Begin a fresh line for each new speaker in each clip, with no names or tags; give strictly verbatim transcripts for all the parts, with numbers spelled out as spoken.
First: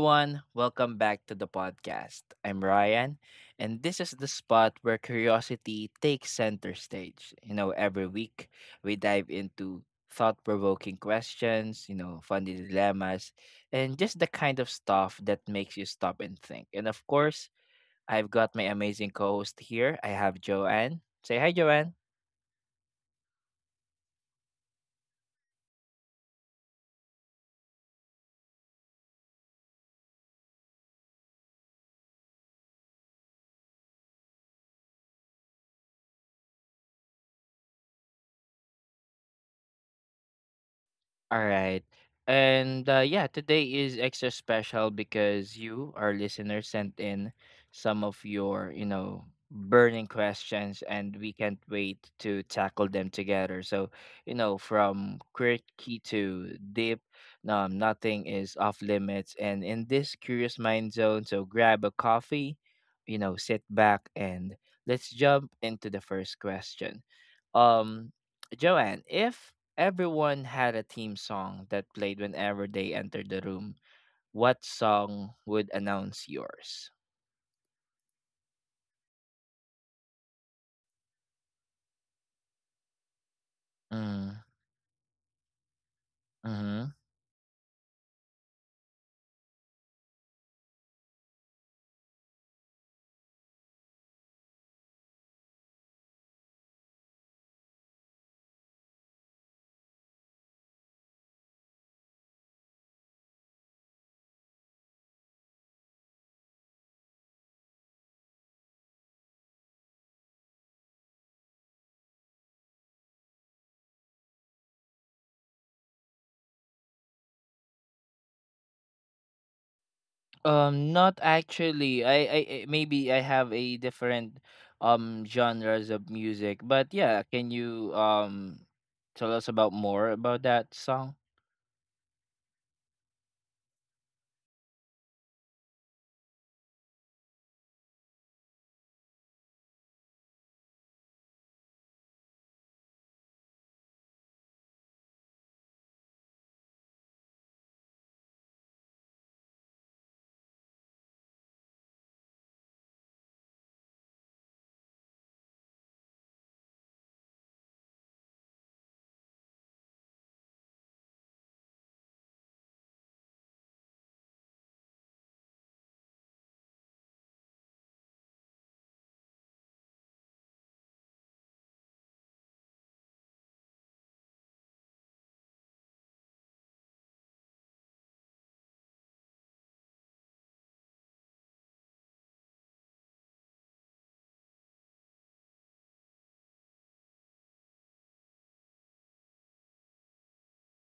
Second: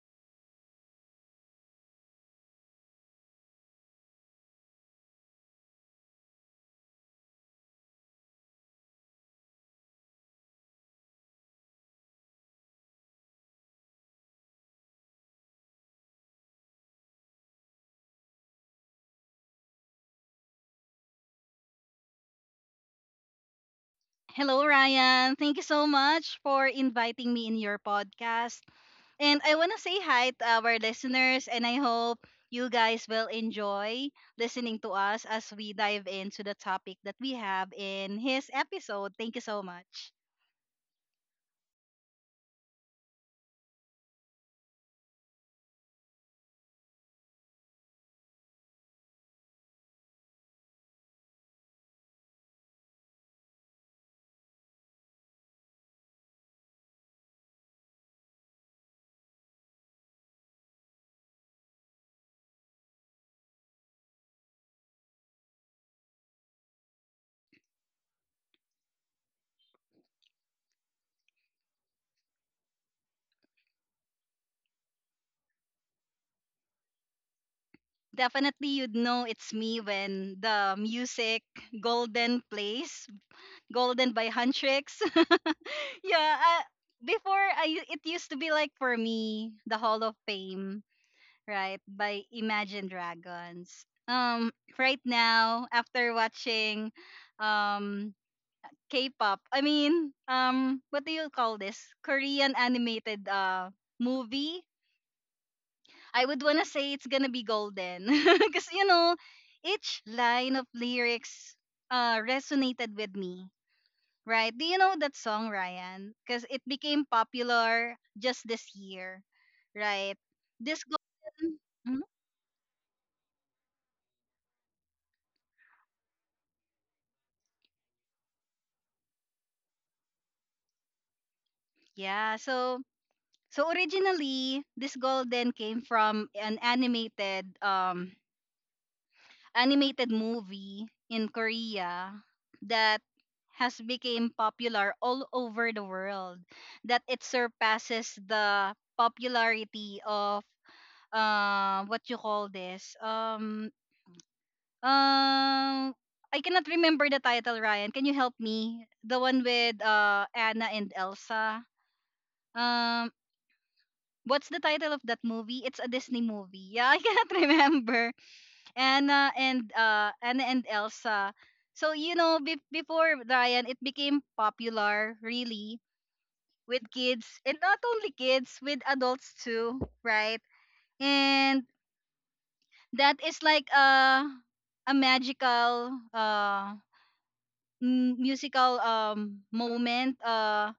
everyone, welcome back to the podcast. I'm Ryan, and this is the spot where curiosity takes center stage. You know, every week we dive into thought provoking questions, you know, funny dilemmas, and just the kind of stuff that makes you stop and think. And of course, I've got my amazing co host here. I have Joanne. Say hi, Joanne.
Hello, Ryan. Thank you so much for inviting me in your podcast. And I want to say hi to our listeners, and I hope you guys will enjoy listening to us as we dive into the topic that we have in his episode. Thank you so much.
All right. And uh, yeah, today is extra special because you, our listeners, sent in some of your, you know, burning questions, and we can't wait to tackle them together. So, you know, from quirky to deep, um, nothing is off limits. And in this curious mind zone, so grab a coffee, you know, sit back, and let's jump into the first question. Um, Joanne, if Everyone had a theme song that played whenever they entered the room, what song would announce yours?
Definitely, you'd know it's me when the music Golden plays, Golden by
Mm,
Huntrix. yeah, uh,
mm-hmm.
before I, it used to be like for me, the Hall of Fame right, by Imagine Dragons. Um, right now, after watching um K-pop, I mean, um, what do you call this? Korean animated uh movie. I would wanna say it's gonna be golden, because you know, each line of lyrics uh resonated with me. Right? Do you know that song, Ryan? Because it became popular just this year, right? This
Um, not
golden. Mhm.
actually. I, I, I Maybe I have a different um genres of music, but yeah, can you um tell us about more about that song?
Yeah, so So originally, this golden came from an animated um animated movie in Korea that has become popular all over the world that it surpasses the popularity of uh what you call this um um I cannot remember the title, Ryan, can you help me, the one with uh Anna and Elsa. Um, what's the title of that movie? It's a Disney movie. Yeah, I cannot remember. Anna and uh Anna and Elsa. So you know, be- before Ryan, it became popular really with kids, and not only kids, with adults too, right? And that is like a a magical uh m- musical um moment uh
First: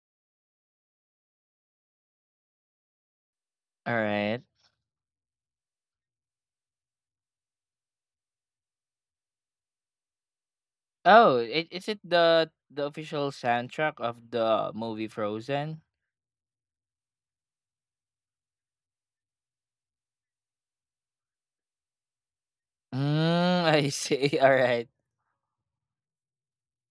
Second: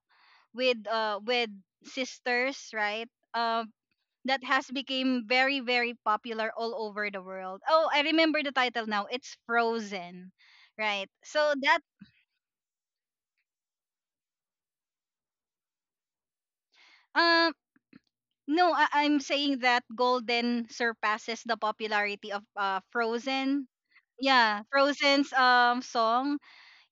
with uh with sisters, right? Um,
All right.
that has become very, very popular all over the world. Oh, I remember the title now. It's Frozen, right?
Oh,
So
i-
that
is it the the official soundtrack of the movie Frozen?
um no, I- I'm saying that Golden surpasses the popularity of uh,
Mm,
Frozen.
I see. All
Yeah,
right.
Frozen's um song,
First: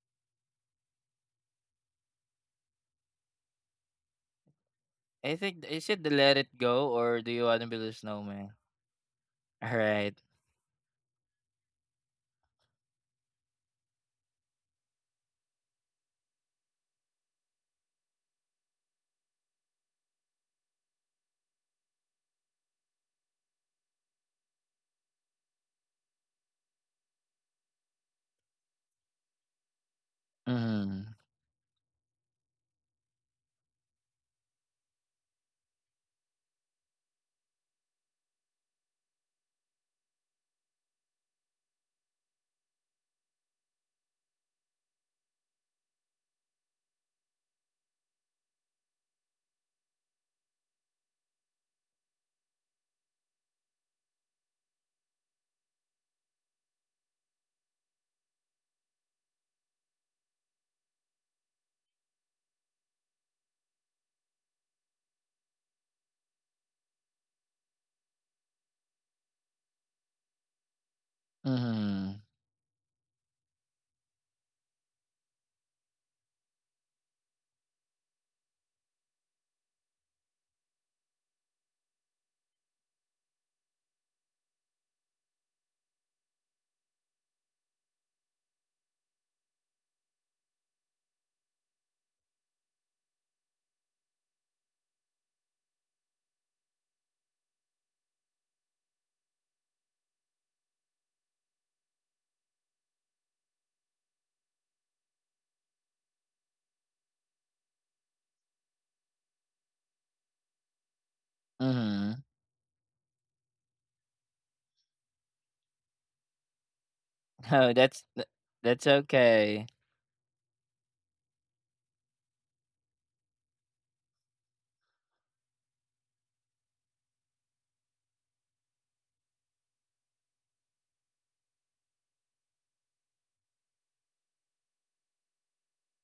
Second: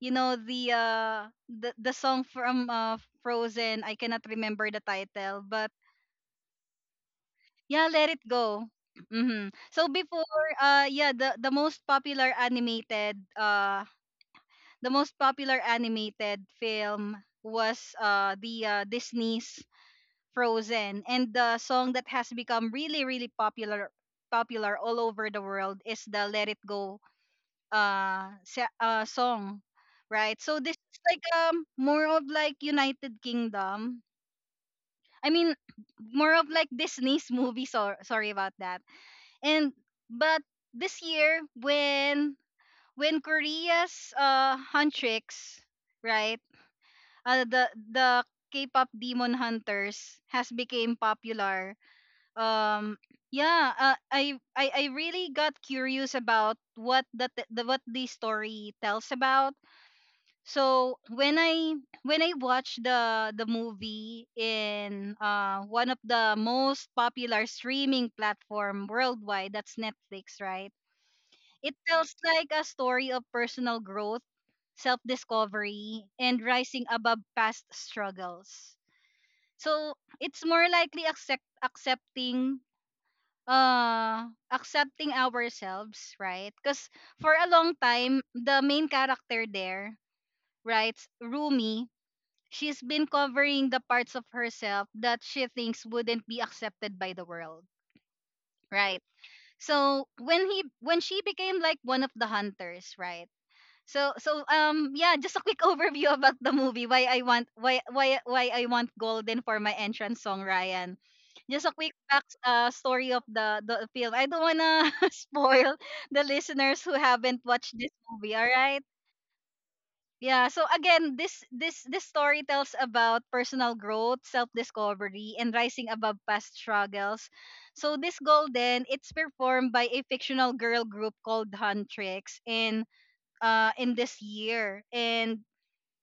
you know the uh the, the song from uh Frozen, I cannot remember the
I
title,
think,
but
is it the Let It Go or Do You Wanna Build
yeah,
a
Let It
Snowman?
Go. Mhm. So
Alright.
before uh yeah, the the most popular animated uh the most popular animated film was uh, the uh, Disney's Frozen, and the song that has become really, really popular popular all over the world is the Let It Go uh, sa- uh song, right? So this is
Mhm.
like um more of like United Kingdom. I mean, more of like Disney's movie. So sorry about that. And but this year when when Korea's uh Huntrix, right? uh, the the K-pop Demon Hunters has became popular. Um, yeah, uh, I, I I really got curious about what the, t- the what the story tells about. So when I when I watched the the movie in uh one of the most popular streaming platform worldwide, that's Netflix, right? It tells
Mhm.
like a story of personal growth, self discovery, and rising above past struggles. So it's more likely accept accepting uh accepting ourselves, right? Because for a long time, the main character there, right, Rumi, she's been covering the parts of herself that she thinks wouldn't be accepted by the world. Right. So when he when she became like one of the hunters, right? So so um yeah, just a quick overview about the movie. Why I want, why why why I want Golden for my entrance song, Ryan. Just a quick
Mhm.
back uh, story of the the film. I don't wanna spoil the listeners who haven't
Oh,
watched this
that's tha
movie. All right.
that's okay.
Yeah. So again, this this this story tells about personal growth, self discovery, and rising above past struggles. So this Golden, it's performed by a fictional girl group called Huntrix, and uh, in this year, and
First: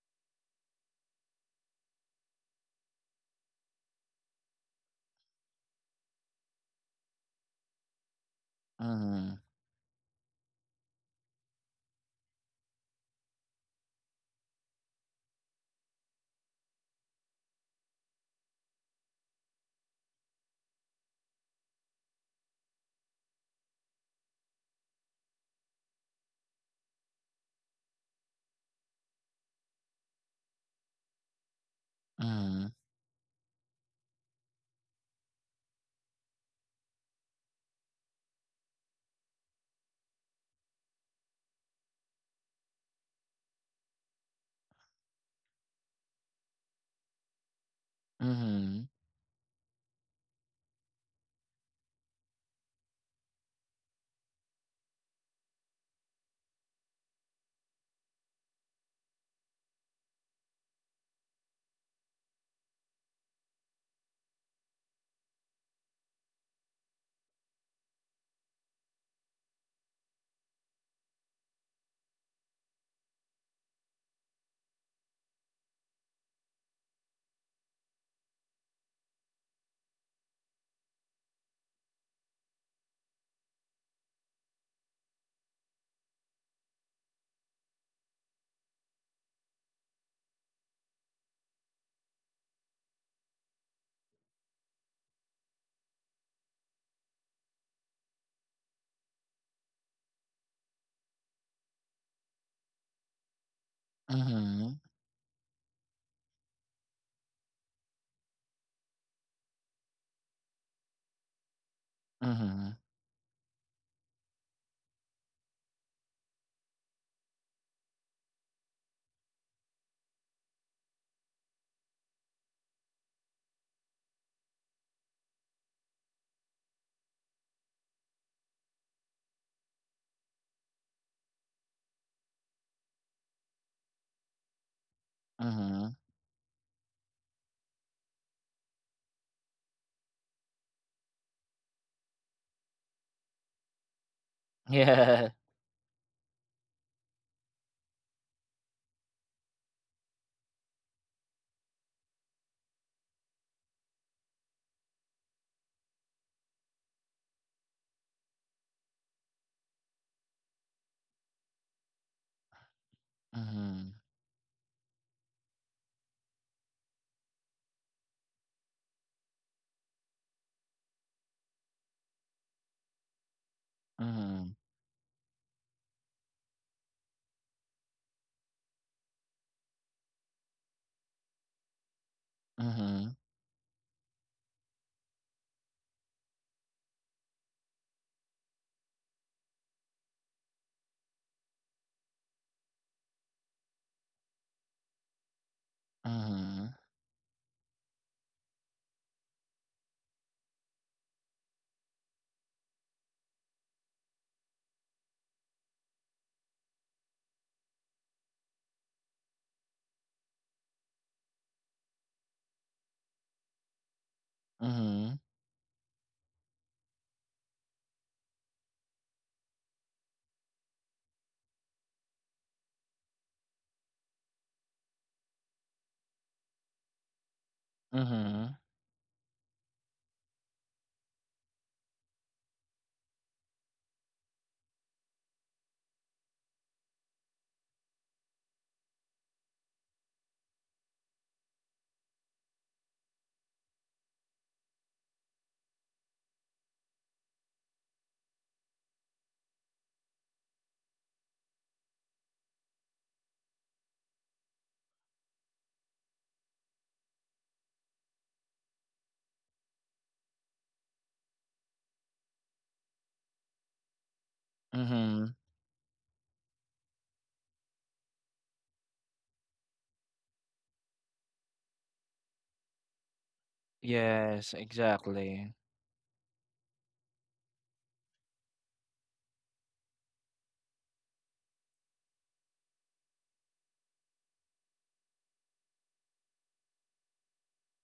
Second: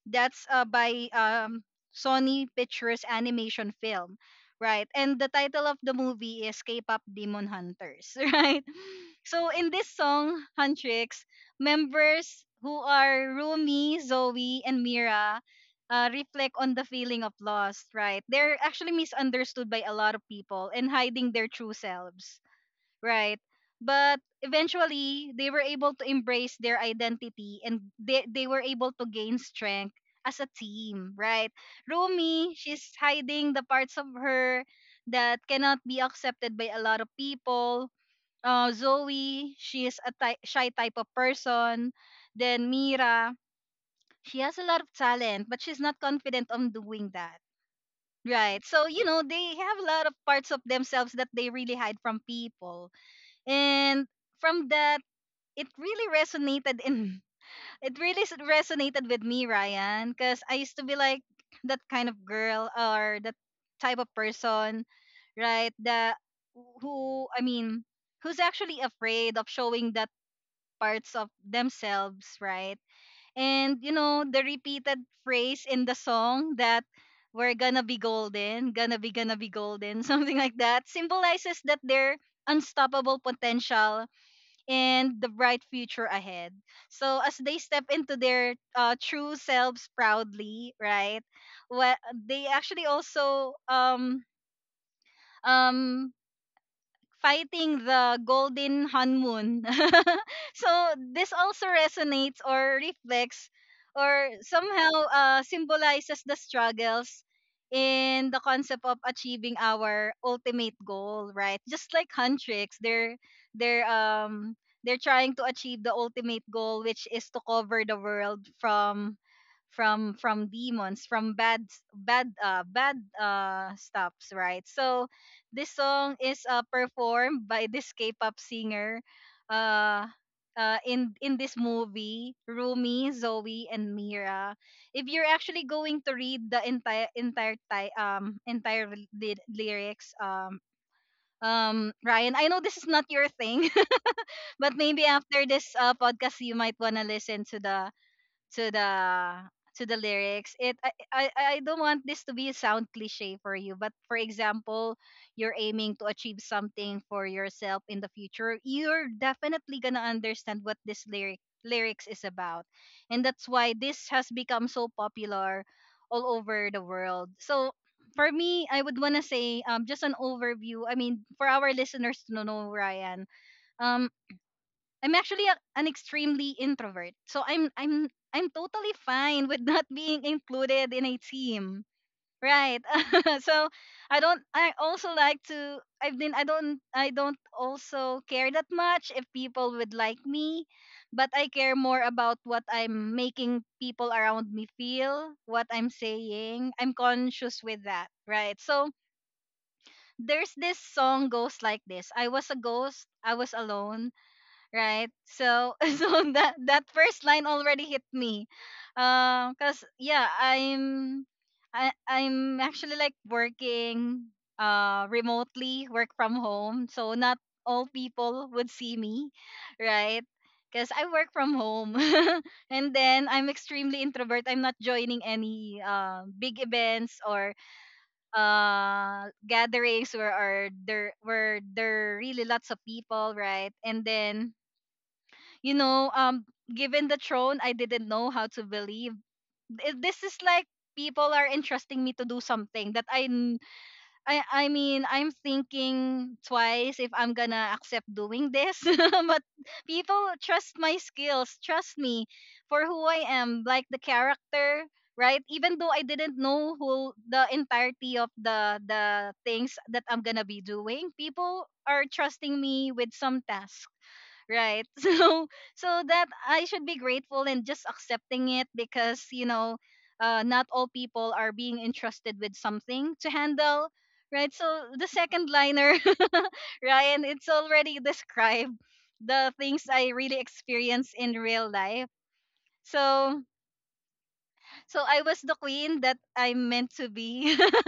that's uh, by um, Sony Pictures Animation Film, right? And the title of the movie is K-pop Demon Hunters, right?
Mhm.
So in this song, Huntrix members, who are Rumi, Zoe, and Mira, uh, reflect on the feeling of loss, right? They're actually misunderstood by a lot of people and hiding their true selves, right? But eventually, they were able to embrace their identity, and they, they were able to gain strength as a team, right? Rumi,
Mhm.
she's hiding the parts of her that cannot be accepted by a lot of people. Uh, Zoe, she is a ty- shy type of person. Then Mira, she has a lot of talent, but she's not confident on doing that. Right. So,
Mhm.
you know, they have a lot of parts of themselves that they really hide from people, and from that, it really resonated in it really s- resonated with me, Ryan, because I used to be like that kind of girl or that type of person, right? That who I mean, who's actually afraid of showing that parts of themselves, right? And you know, the repeated phrase in the song that we're gonna be golden, gonna be, gonna be golden, something like that, symbolizes that their unstoppable potential and the bright future ahead. So as they step into their uh, true selves proudly, right? Well, they actually also um um fighting the golden honeymoon. So this also resonates or reflects or
Mhm.
somehow uh, symbolizes the struggles in the concept of achieving our ultimate goal, right? Just like Huntrix,
Mhm.
they're they're um they're trying to achieve the ultimate goal, which is to cover the world from from from demons, from bad bad uh bad uh stuffs, right? So this song is uh, performed by this K-pop singer uh, uh, in in this movie, Rumi, Zoe, and Mira. If you're actually
Mhm.
going to read the entire entire ti- um entire ly- lyrics, um, um, Ryan, I know this is not your thing, but maybe
Yeah.
after this uh, podcast, you might wanna listen to the to the to the lyrics. It I, I i don't want this to be sound cliche for you, but for example, you're aiming to achieve something for yourself in the future, you're definitely gonna understand what this lyric lyrics is about, and that's why
Mhm.
this has become so popular all over the world. So for me, I would want to say, um just an overview, I mean, for our listeners to know, Ryan, um
Mhm.
I'm actually a, an extremely introvert. So I'm I'm I'm totally fine with not being included in a team. Right.
Mhm.
So I don't I also like to I've been I don't I don't also care that much if people would like me, but I care more about what I'm making people around me feel, what I'm saying.
Mhm.
I'm conscious with that, right? So there's this song goes like this. I was a ghost, I was alone, right? So so that that first line already hit me, um, cause yeah, I'm I I'm actually like working uh
Mhm.
remotely, work from home, so not all people would see me, right? Because I work from home, and then I'm extremely introvert. I'm not joining any uh, big events or
Mhm.
uh gatherings where are there where there really lots of people, right? And then you know, um, given the throne, I didn't know how to believe. Th- This is like people are entrusting me to do something that I, n- I, I mean, I'm thinking twice if I'm gonna accept doing this. But people trust my skills, trust me for who I am, like the character. Right, even though I didn't know who the entirety of the the things that I'm gonna be doing, people are trusting me with some tasks, right.
Mhm.
So so that I should be grateful and just accepting it, because you know, uh, not all people are being entrusted with something to handle, right.
Yes,
So the second
exactly.
liner, Ryan, it's already described the things I really experience in real life. so so I was the queen that I'm meant to be.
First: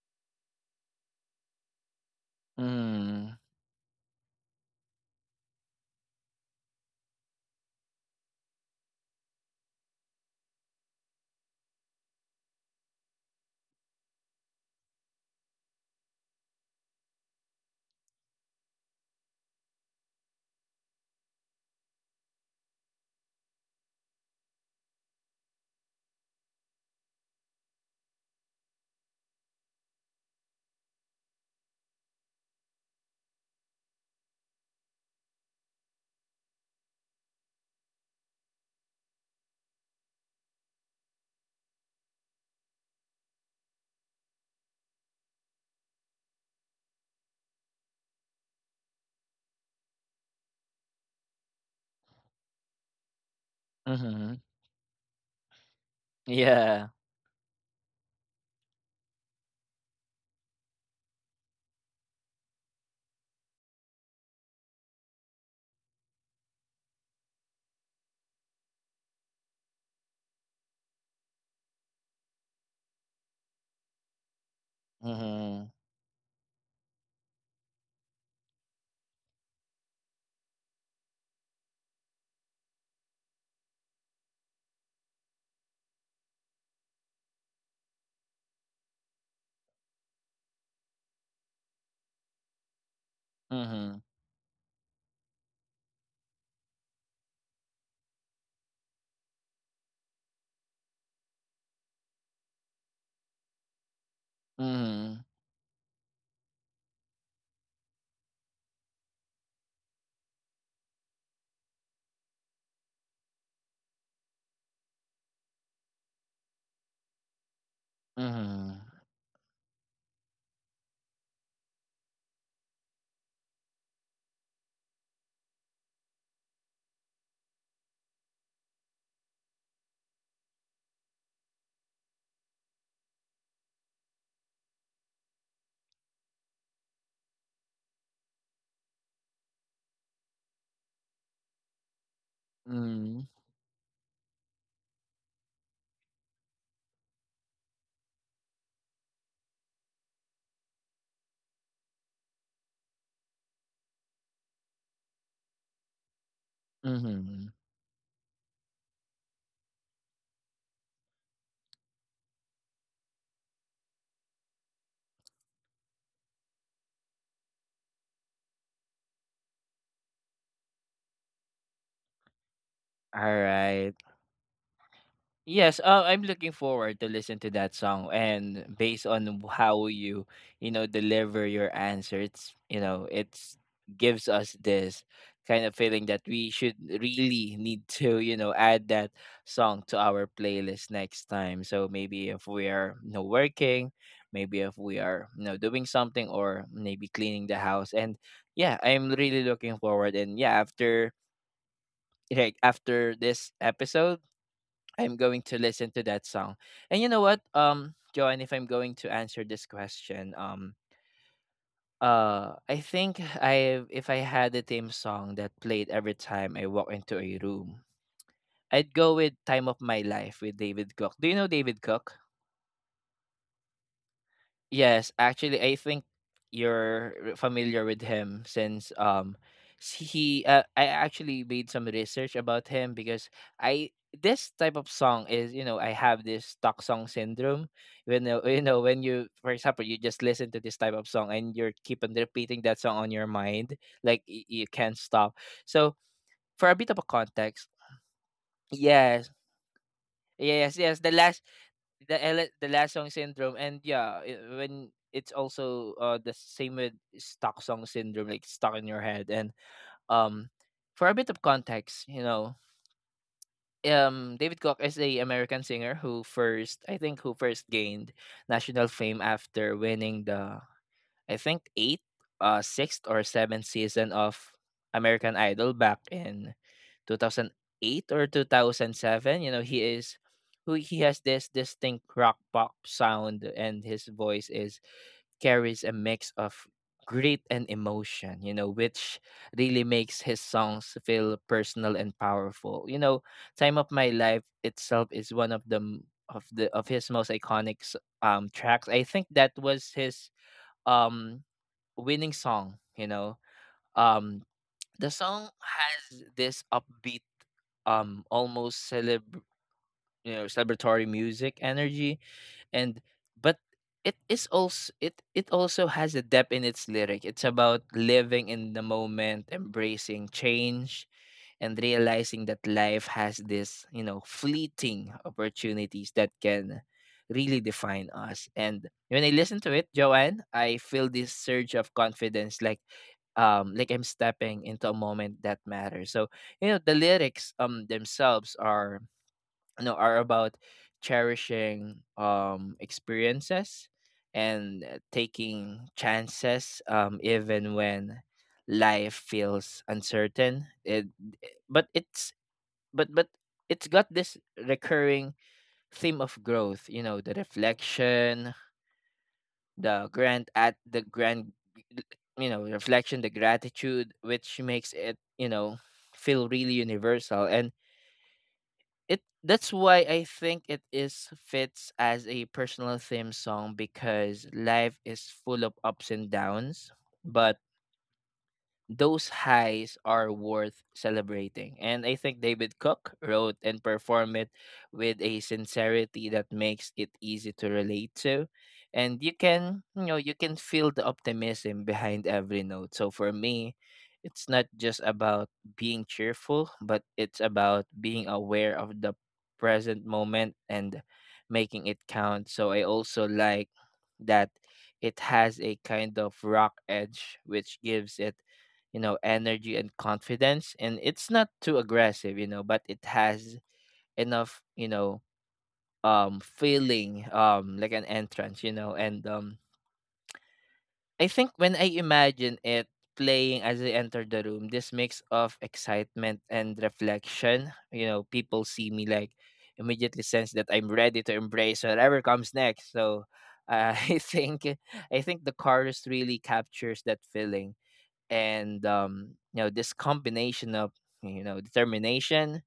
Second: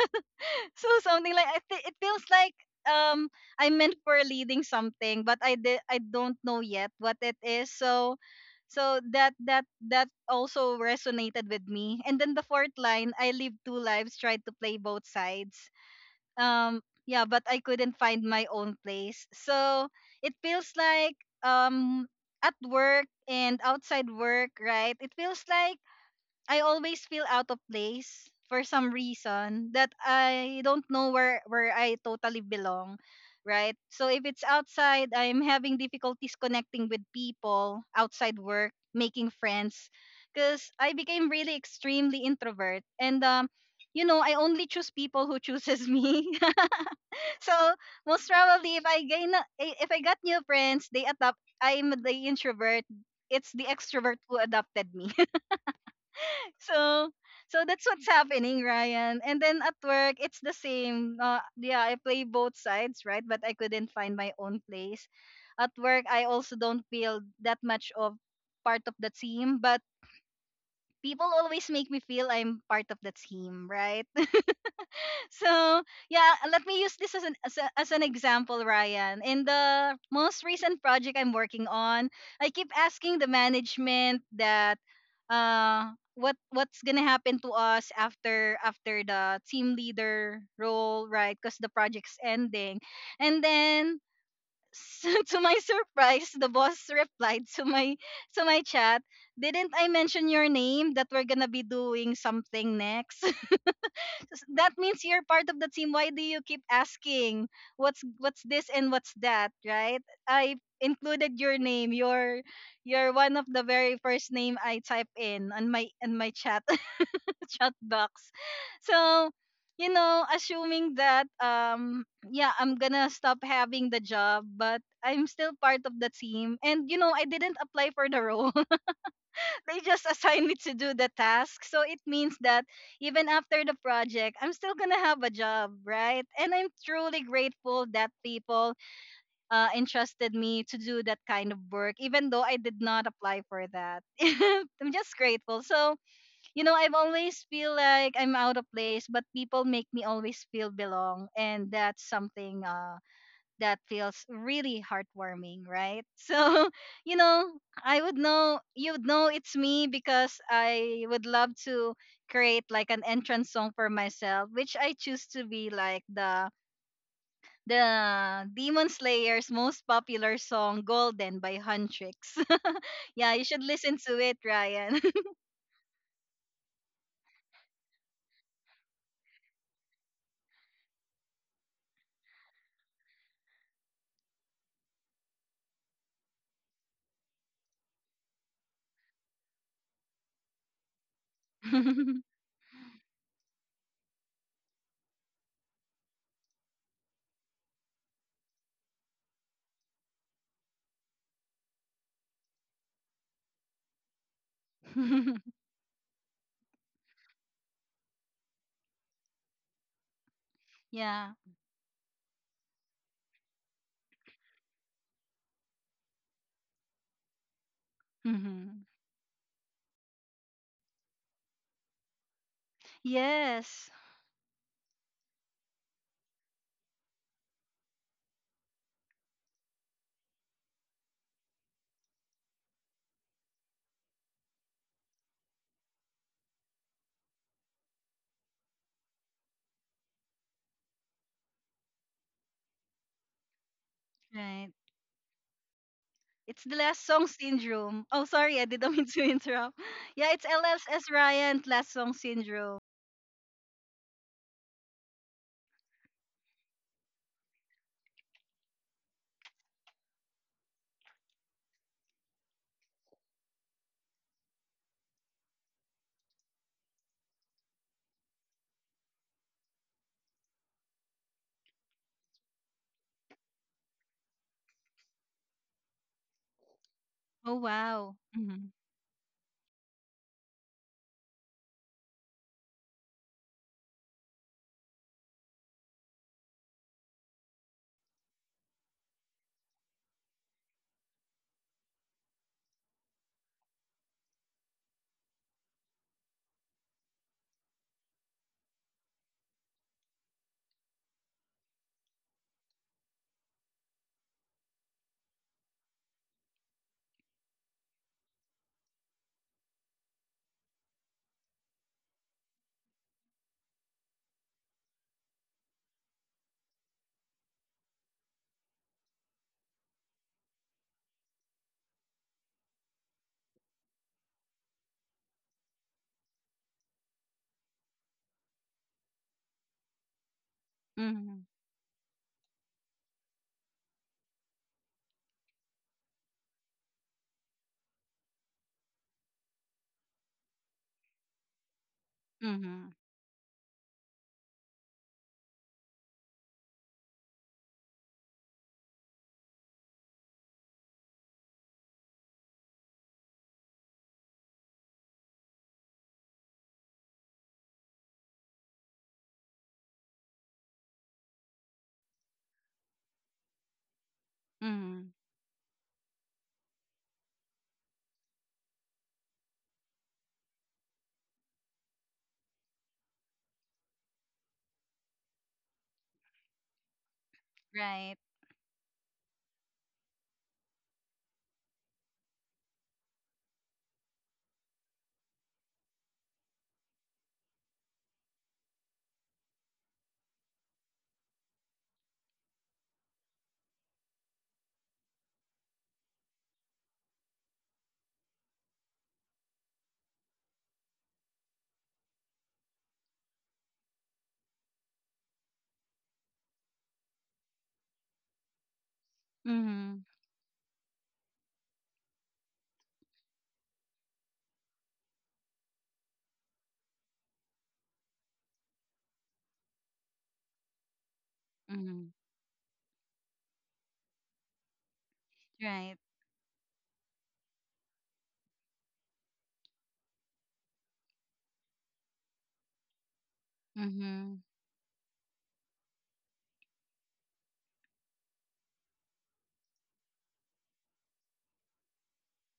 So something like, I thi- it feels like um
Mhm.
I meant for leading something, but I did I don't know yet what it is. So so that that that also resonated with me. And then the fourth line, I live two lives, tried to play both sides. Um, yeah, but I couldn't find my own place. So it feels like um at work and outside work, right? It feels like I always feel out of place for some reason that I don't know where where I totally belong, right? So if it's outside, I'm having difficulties connecting with people outside work, making friends, because I became really extremely introvert. And um you know, I only choose people who chooses me. So most probably, if I gain, a- if I got new friends, they adapt. I'm the introvert. It's the extrovert who
Mhm.
adopted me.
Yeah.
So so that's what's happening, Ryan. And then at work it's the same, uh, yeah, I play both sides, right, but I couldn't find my own place. At work I also don't feel that much of part of the team, but people always make me feel I'm part of the team, right.
Mhm.
So yeah, let me use this as an as, a, as an example, Ryan. In the most recent project I'm working on, I keep asking the management that uh what what's gonna happen to us after after the team leader role, right? Because the project's ending, and
Mhm.
then. To my surprise, the boss replied to my to my chat, "Didn't I mention your name that we're gonna be doing something next?" S- that means
Mhm.
you're part of the team. Why do you keep asking what's what's this and what's that, right? I included your name. You're you're one of the very first name I type in on my on my chat chat box.
Mhm.
So, you know, assuming that um yeah, I'm gonna stop having the job, but I'm still part of the team. And you know, I didn't apply for the role, they just assign me to do the task. So it means that even after the project, I'm still gonna have a job, right? And I'm truly grateful that people uh, entrusted me to do that kind of work, even though I did not
Mm,
apply for that. I'm just grateful. So you know, I've always feel like I'm out of place, but people make me always feel belong, and that's something. Um, that feels really heartwarming, right? So, you
mhm.
know, I would know you would know it's me because I would love to create like an entrance song for myself, which I choose to be like the the Demon Slayer's most popular song, Golden by Huntrix. Yeah, you should
Alright.
listen to it, Ryan.
Yes, uh, I'm looking forward to listen to that song, and based on how you, you know, deliver your answer, it's, you know, it's gives us this kind of feeling that we should really need to, you know, add that song to our playlist next time. So maybe if we are, you know, working, maybe if we are, you know, doing something, or maybe cleaning the house. And yeah, I'm really looking forward. And yeah, after Right after this episode, I'm going to listen to that song. And you know what, um, Joanne, if I'm going to answer this question, um,
Yeah.
uh, I think, I if I had a theme song that played every time I walk into a room,
Hmm.
I'd go with "Time of My Life" with David Cook. Do you know David Cook?
Yes.
Yes, actually, I think you're familiar with him, since um he uh, I actually made some research about him, because I this type of song is, you know, I have this talk song syndrome. When you know you know, when you, for example, you just listen to this type of song, and you're keep on repeating that song on your mind, like y- you
Right.
can't stop. So
It's
for a
the
bit of a
last song
context,
syndrome. Oh, sorry, I didn't mean to
yes,
interrupt. Yeah, it's
yes, yes, the
L S S,
last
Ryan, last
the
song
L- the
syndrome.
Lasong syndrome. And yeah, it, when it's also uh the same with stock song syndrome, like stuck in your head. And um for a bit of context, you know um David Koch is a American singer who first, I think, who first gained national fame after winning the, I think, eighth, uh sixth or seventh season of American Idol back in
Oh
two thousand eight
wow.
or
Mhm.
two thousand seven. You know he is who he has this distinct rock pop sound, and his voice is carries a mix of grit and emotion, you know which really makes his songs feel personal and powerful. You know time of My Life itself is one of the m- of the of his most iconic s- um tracks, I think. That was his um winning song. you know um the song has this upbeat, um almost celeb you know celebratory music energy. And But it is also, it it also has a depth in its lyric. It's about living in the moment, embracing change, and realizing that life has this, you know fleeting opportunities that can really define us. And when I listen to it, Joanne, I feel this
Mhm.
surge of confidence, like um like I'm stepping into a moment that matters. So, you know the lyrics, um themselves, are, you know are about cherishing, um
Mhm.
experiences, and, uh, taking chances, um even when life feels uncertain. It eh, but it's but but it's got this recurring theme of growth, you know the reflection, the grant at the grand, you know reflection, the gratitude, which makes it,
Mhm.
you know feel really universal. And it That's why I think it is fits as a personal theme song, because life is full of ups and downs, but
Right.
those highs are worth celebrating. And I think David Cook wrote and performed it with a sincerity that makes it easy to relate to. And you can, you know, you can feel the optimism behind every note. So for me, it's not just about being cheerful, but it's about being aware of the present moment and making it count. So I also like that it has a kind of rock edge which gives it, you know energy and
Mhm.
confidence, and it's not too aggressive, you know but it has enough, you know um feeling, um like an entrance, you know and um I think, when I
Mhm.
imagine it playing as I enter the room, this mix of
Right.
excitement and reflection, you know people see me, like immediately sense that I'm ready to embrace whatever comes next. So uh, i
Mhm.
think I think the chorus really captures that feeling. And, um, you know, this combination of, you know determination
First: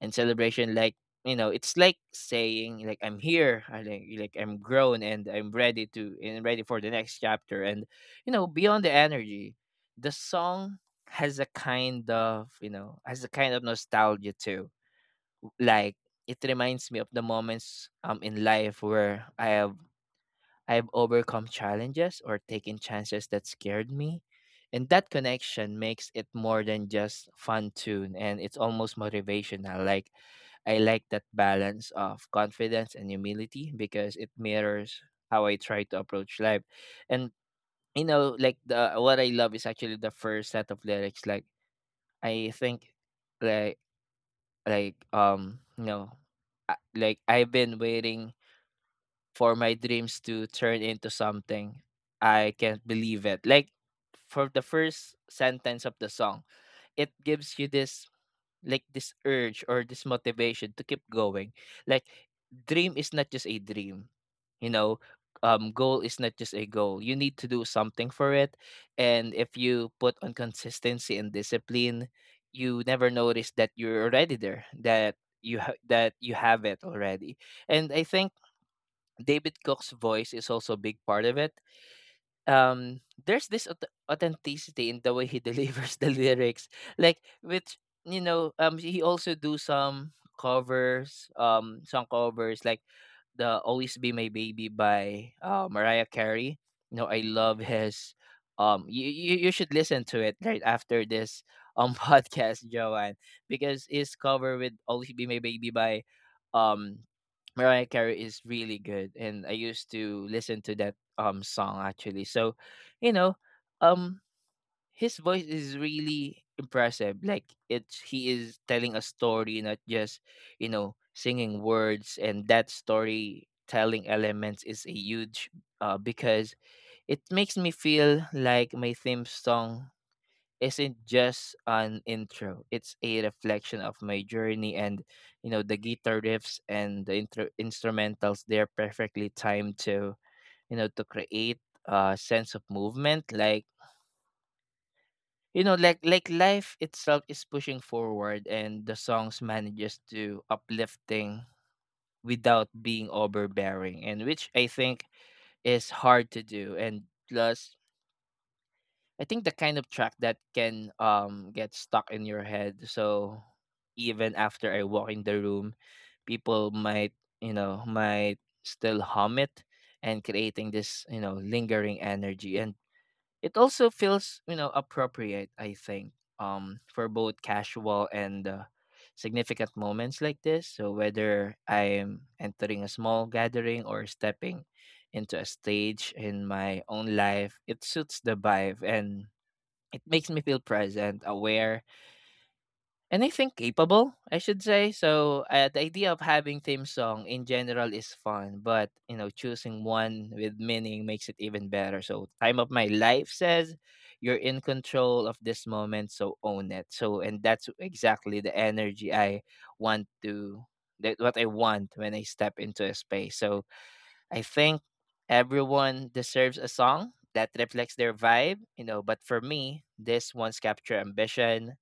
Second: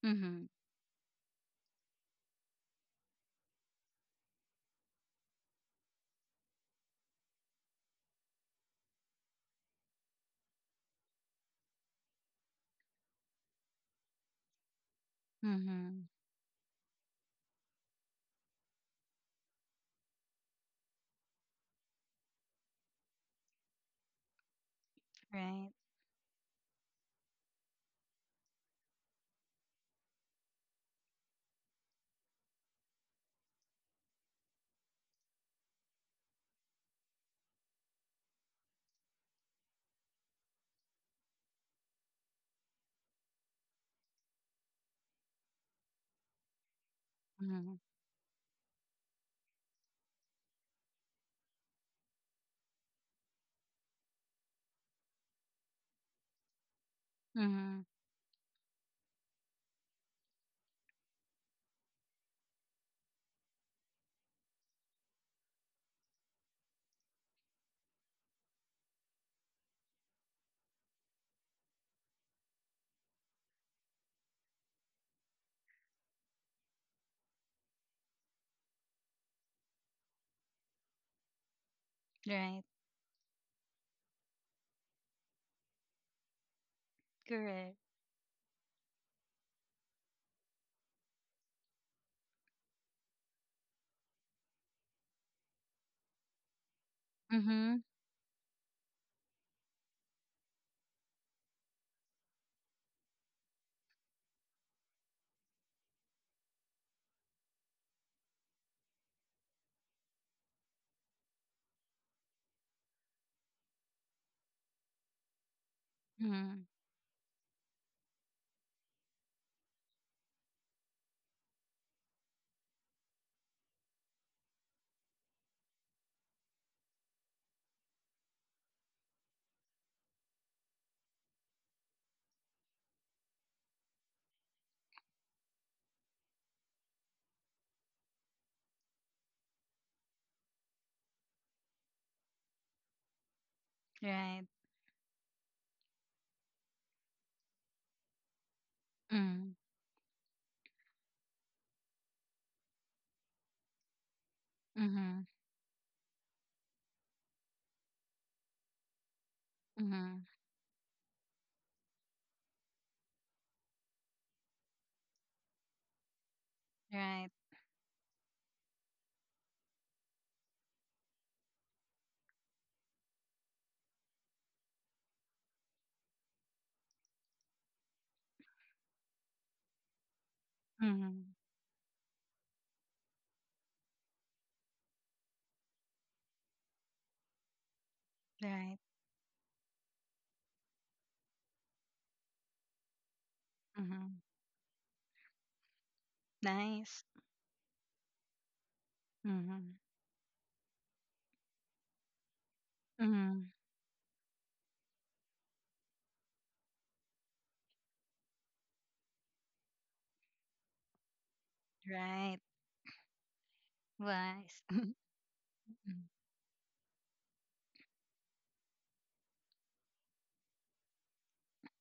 and
Mhm.
celebration, like, you know it's like saying, like, I'm here. I, like, like I'm grown, and I'm ready to and ready for the next chapter. And, you know beyond the energy, the song has a kind of you know has a kind of nostalgia too. Like,
Mhm.
it reminds me of the moments, um in life where i have I've overcome challenges or taken chances that scared me. And that
Right.
connection makes it more than just fun tune, and it's almost motivational. Like, I like that balance of confidence and humility, because it mirrors how I try to approach life. And, you know, like the what I love is actually the first set of lyrics. Like, I think, like like um you know I- like I've been
Mhm.
waiting for my dreams to turn into something. I can't believe it. Like, for the first sentence of the song, it gives you
Mhm.
this, like this urge or this motivation to keep going. Like, dream is not just a dream. You know, um Goal is not just a goal. You need to do something for it. And if you put on consistency and discipline, you never notice that you're already there, that you ha- that you have it already. And I think David Cook's voice is also a big part of it.
Right.
Um, there's this aut- authenticity in the way he delivers the lyrics, like
Correct.
which, you know, um, he also do some covers, um, song covers, like the Always Be My Baby by, uh, Mariah Carey. You know, I love
Mhm.
his um you, you you should listen to it right after this um podcast, Joanne, because his cover with Always Be My Baby by, um Mariah Carey is really good, and I used to listen to that um song actually. So, you know, um his voice is really
Mhm.
impressive. Like, it's he is telling a story, not just, you know singing words. And that storytelling elements is a huge, uh, because it makes me feel like my theme song isn't just an intro. It's a reflection of my journey, and, you know the guitar riffs and the intro instrumentals. They're perfectly timed to you know to create a sense of movement, like,
Right.
you know like like life itself is pushing forward, and the songs
Mhm.
manages to uplifting without being overbearing, and which I think
Mhm.
is hard to do. And plus, I think the kind of track
Mhm.
that can um get stuck in your head. So even after I walk in the room, people might
Right.
you know might still hum it, and creating this, you know lingering energy. And it also feels, you know, appropriate, I think, um, for both casual and, uh, significant moments like this. So
Mhm.
whether I'm entering a small gathering or stepping into a stage in my own life, it suits the
Right.
vibe, and it makes me feel present, aware, and I think capable,
Mhm.
I should say. So uh, the idea of having theme
Nice.
song in general is fun, but, you know,
Mhm.
choosing one with meaning makes it even better. So time of my life
Mhm.
says you're in control of this moment, so own it. So and that's exactly the energy I want to that what I want when I
Right.
step into a space. So I
Wise.
think
Mm.
everyone deserves a song that reflects their vibe, you know, but for me, this one's capture ambition,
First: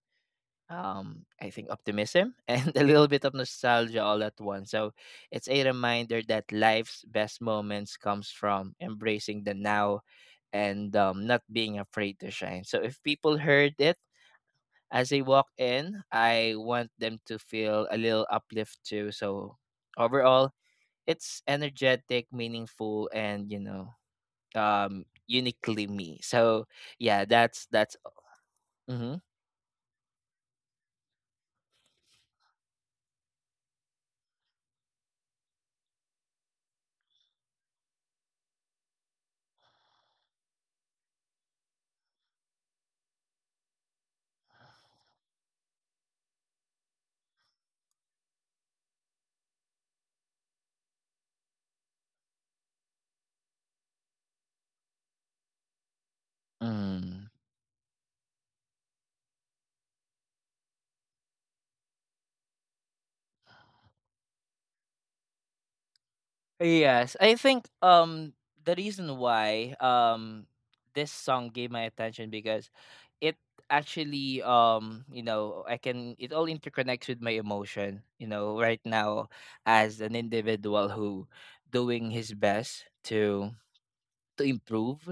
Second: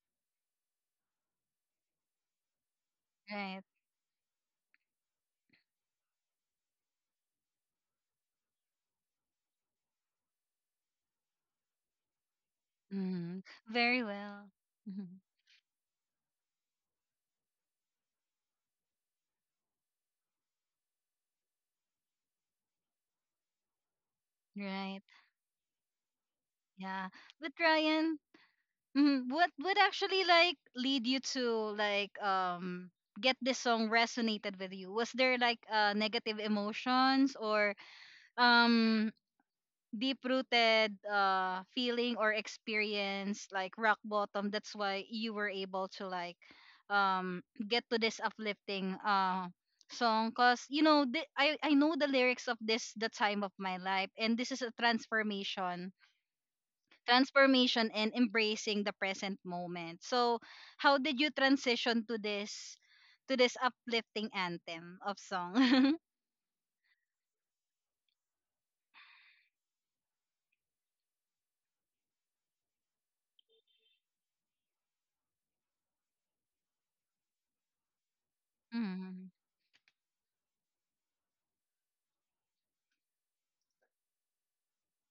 um, I think, optimism, and a little bit of
Right.
nostalgia all at once. So it's a reminder that life's best moments comes from embracing the now and um, not being afraid to shine. So if people
Hmm.
heard it
Very well.
as
Mhm.
they walk in, I want them to feel a little uplift too. So overall, it's energetic, meaningful, and you know,
Right.
um, uniquely me. So
Yeah.
yeah,
But
that's that's.
Ryan,
Mm-hmm.
mhm, what would actually like lead you to like um get this song resonated with you? Was there like uh negative emotions or um deep rooted uh feeling or experience like rock bottom that's why you were able to like um get to this uplifting uh song cuz you know the, I I know the lyrics of this the time of my life and this is a transformation
Mm-hmm.
transformation and embracing the present moment. So how did you transition to this to this uplifting anthem of song?
Yes, I think um the reason why um this song gave my attention because it actually um you know I can it all interconnects with my emotion, you know, right now
Mhm.
as an individual who doing his best to to improve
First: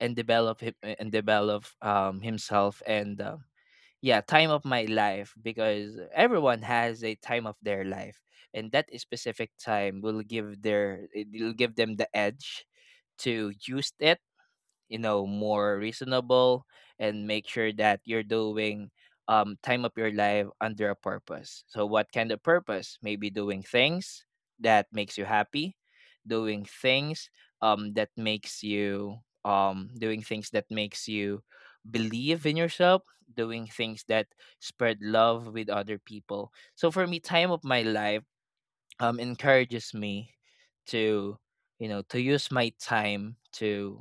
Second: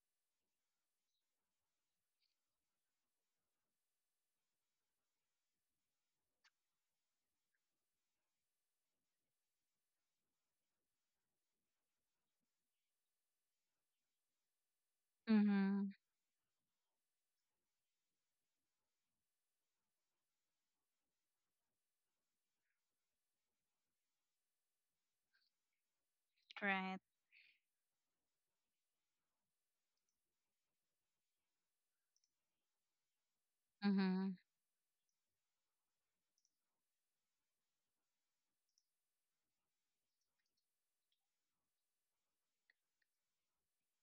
and develop him and develop um himself and uh, yeah, time of my life because everyone has a time of their life and that specific time will give their it will give them the edge to use it, you know, more
Mhm.
reasonable, and make sure that you're doing, um, time of your life under a purpose. So what kind of purpose? Maybe doing things that makes you happy, doing
Right.
things, um, that makes you, um, doing things that makes you believe in yourself, doing things that
Mhm.
spread love with other people. So for me, time of my life, um, encourages me to, you know, to use my time to,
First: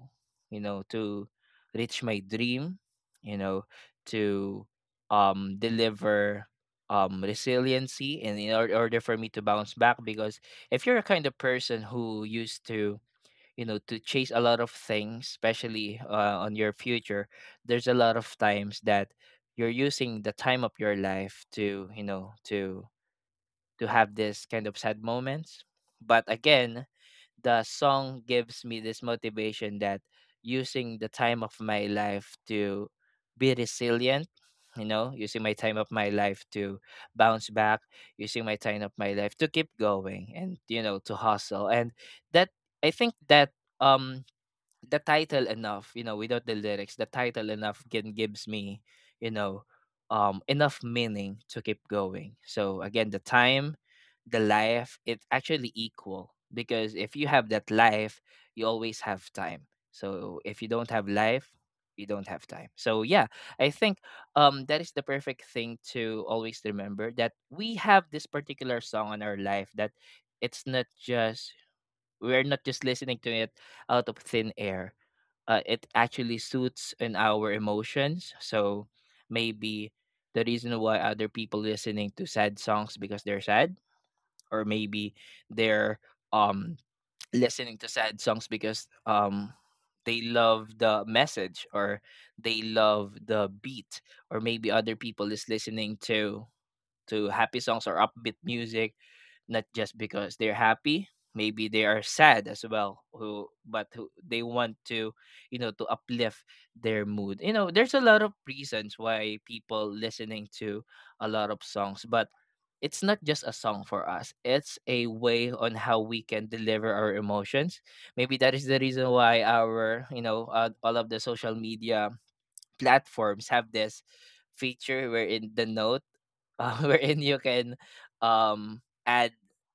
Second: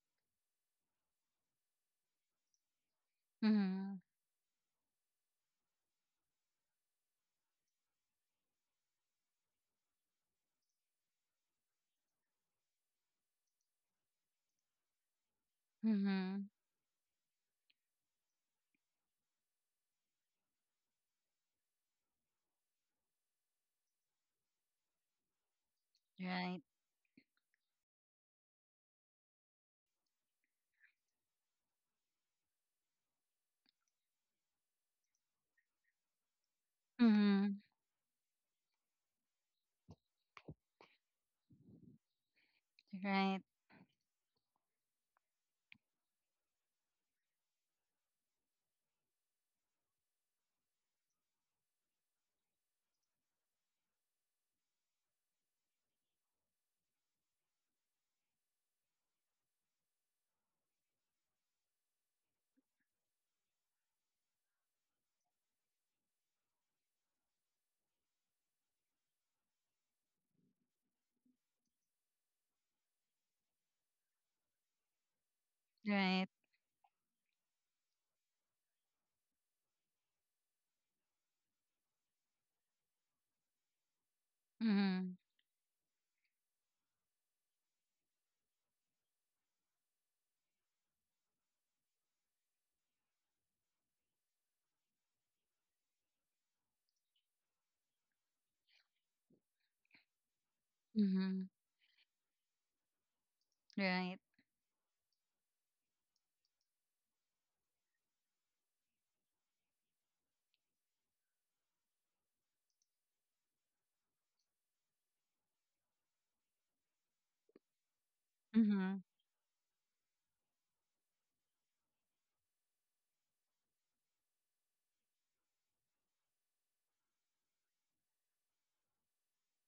you know, to reach my dream, you know,
Mhm.
to um deliver um resiliency and in or- order for me to bounce back, because if you're a kind of person who used to, you know, to chase a lot of things, especially uh,
Mhm.
on your future, there's a lot of times that you're using the time of your life to, you know, to to have this kind of sad moments. But
Right.
again, the song gives me this motivation that using the time of my life to be resilient, you know, using my time of my life to bounce
Mm-hmm.
back, using my time of my life to keep going and you know to hustle. And that I think
Right.
that um the title enough, you know, without the lyrics, the title enough can gives me, you know, um enough meaning to keep going. So again, the time the life it actually equal, because if you have that life, you always have time. So if you don't have life, you don't have time. So yeah, I think um that is the perfect thing to always remember, that we have this particular song in our life that it's not just we're not just listening to it out of thin air. Uh, it
Right.
actually suits in our emotions. So maybe the reason why other people listening to sad songs because they're sad, or maybe
Mm-hmm.
they're um listening to sad songs because um they love the message or they love the beat, or maybe other people is listening to to happy songs or upbeat music, not just because they're happy.
Mm-hmm.
Maybe they are sad as well, who but who
Right.
they want to, you know, to uplift their mood. You know, there's a lot of reasons why people listening to a lot of songs, but it's not just a song for us, it's a way on how we can deliver our emotions. Maybe that is the
Mm-hmm.
reason why our, you know, uh, all of the social media platforms have this feature wherein the note, uh, wherein you can um add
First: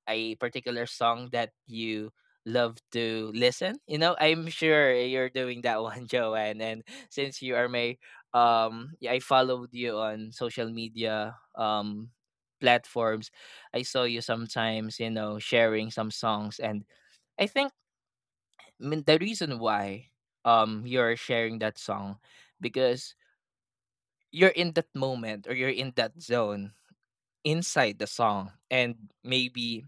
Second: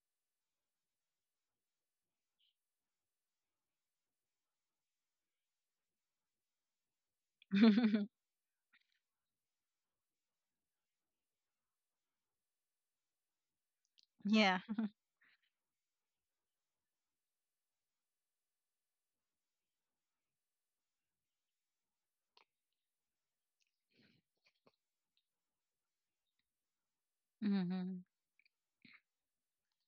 a particular song that you love to listen. You know, I'm sure you're doing that one, Joanne. And since you are my um yeah, I followed you on social media um platforms. I saw you
Yeah.
sometimes, you know, sharing some songs. And I think, I mean, the reason why um you're sharing that song because you're in that moment or you're in that zone inside
Mm-hmm.
the song. And maybe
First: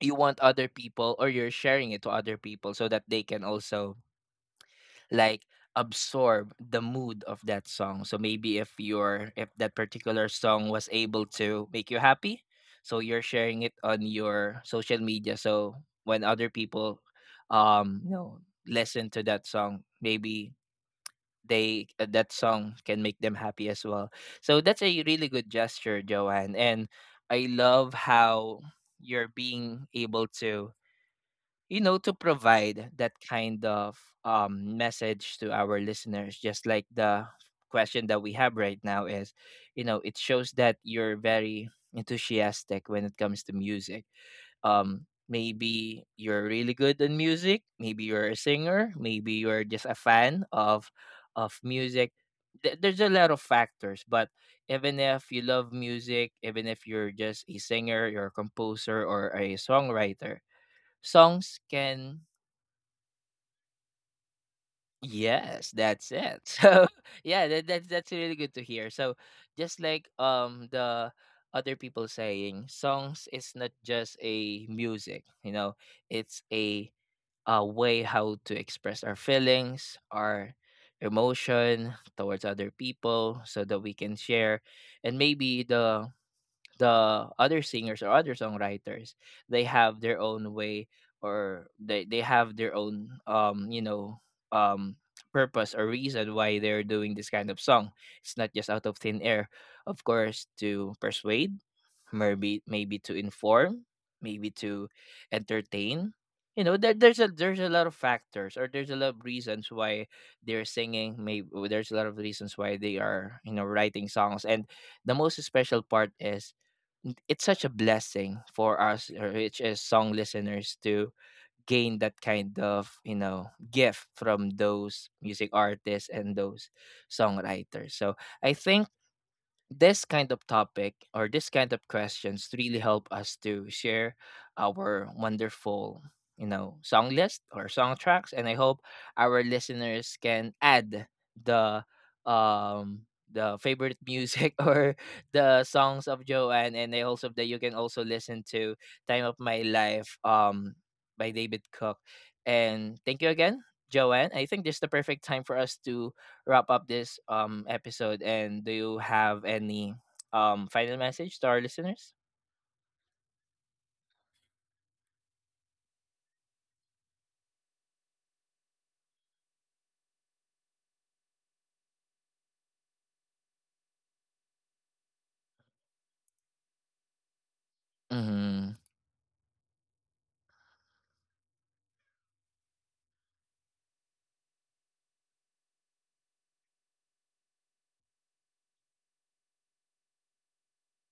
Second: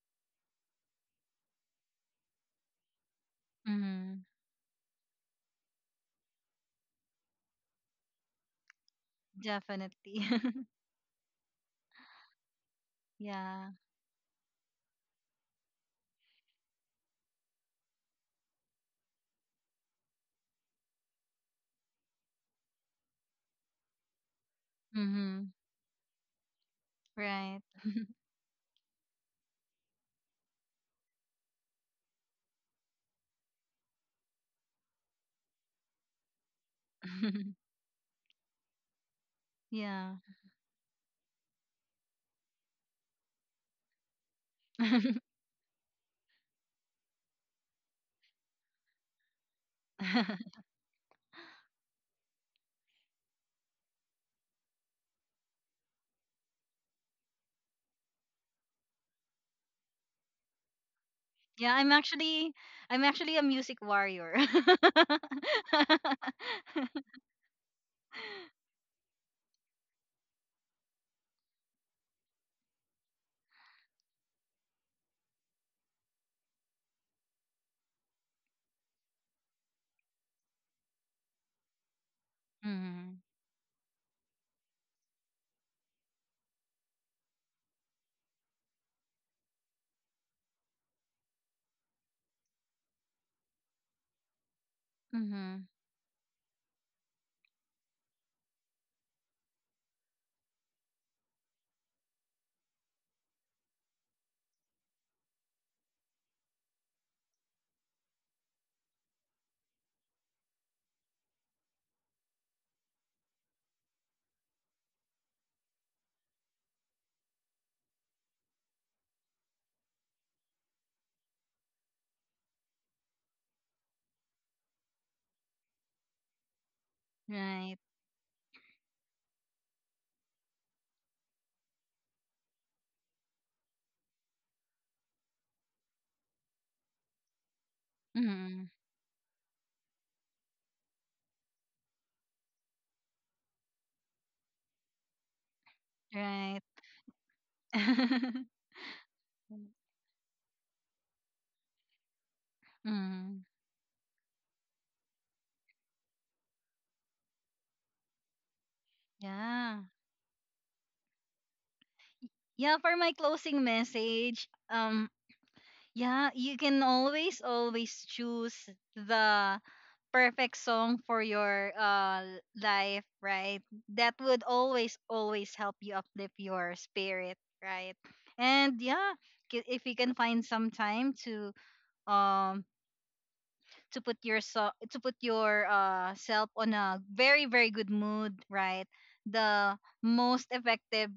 you want other people, or you're sharing it to other people so that they can also
Mm-hmm.
like absorb the mood of that song. So maybe if your if that
Definitely.
particular song was able to make you happy, so you're sharing
Yeah.
it on your social media. So when other people, um you know, listen to that song, maybe they uh, that song can make them happy as well. So that's a really good
Mm-hmm.
gesture, Joanne. And I
Right.
love how you're being able to, you know, to provide that kind of, um, message to our listeners. Just like the question that we have right now is, you know,
Yeah.
it shows that you're very enthusiastic when it comes to music. Um maybe you're really good in music, maybe you're a singer, maybe you're just a fan of of music. Th- there's a lot of factors, but even if you love music, even if you're just a singer, you're a composer or a songwriter, songs
yeah, I'm
can
actually I'm actually a music warrior.
yes that's it so yeah that, that's that's really good to hear. So just like um the other people saying songs is not just a music, you know, it's a a way how to express our feelings, our emotion towards other
Mm-hmm.
people, so that we can share. And maybe the the other singers or other songwriters, they have their own way, or they they have their own um you know um
Mm-hmm.
purpose or reason why they're doing this kind of song. It's not just out of thin air. Of course, to persuade, maybe maybe to inform, maybe to entertain. You know there, there's a there's a lot of factors, or there's a lot of reasons why they're singing. Maybe there's a lot of reasons why they are, you know, writing songs. And the most special part is it's such a blessing for us, uh, which is song listeners, to gain that kind of, you know, gift from those music artists and those
Right.
songwriters. So I think this kind of topic or this kind of questions really help us to share our wonderful, you know, song list or song tracks. And I
Mm-hmm.
hope our listeners can add the um the favorite music or the songs of
Right.
Joanne and I, also that you can also listen to Time of My Life, um by David Cook. And thank
Mm-hmm.
you again, Joanne. I think this is the perfect time for us to wrap up this um episode. And do you have
Yeah.
any um final message to our listeners?
Yeah, for my closing message, um yeah, you can always always choose the perfect song for your uh l- life, right? That would always always help you uplift your spirit, right?
Mm-hmm.
And yeah, ki- if you can find some time to um to put yourself to put your uh self on a very very good mood, right? The most effective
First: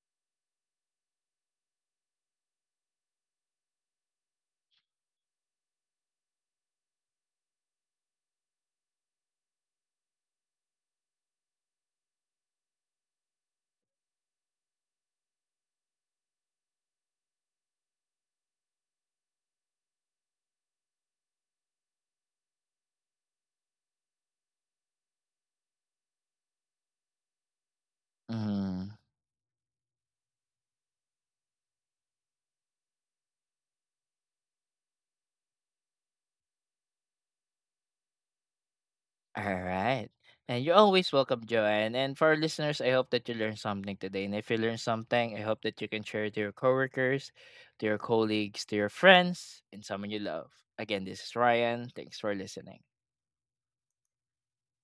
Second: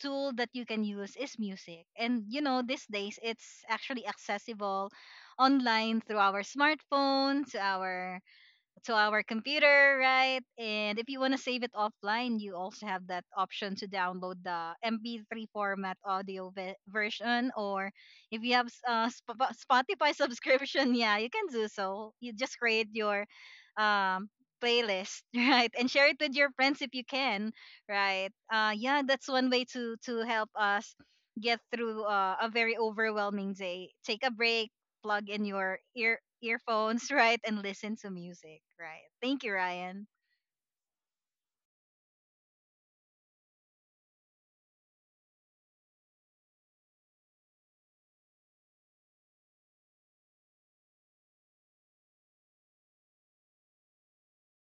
tool that you can use is music, and you know these days it's actually accessible online through our smartphone to our to our computer, right? And if you want to save it offline, you also have that option to download the M P three format audio ve- version. Or if you have s- uh, Sp- Spotify subscription, yeah, you can do so. You just create your um, playlist, right? And share it with your friends if you can, right? Uh,
Mm-hmm.
yeah, that's one way to to help us get through uh, a very overwhelming day. Take a break, plug in your ear earphones, right, and listen to music, right?
All
Thank you, Ryan.
right. And you're always welcome, Joanne. And for our listeners, I hope that you learned something today. And if you learned something, I hope that you can share it to your coworkers, to your colleagues, to your friends, and someone you love. Again, this is Ryan. Thanks for listening.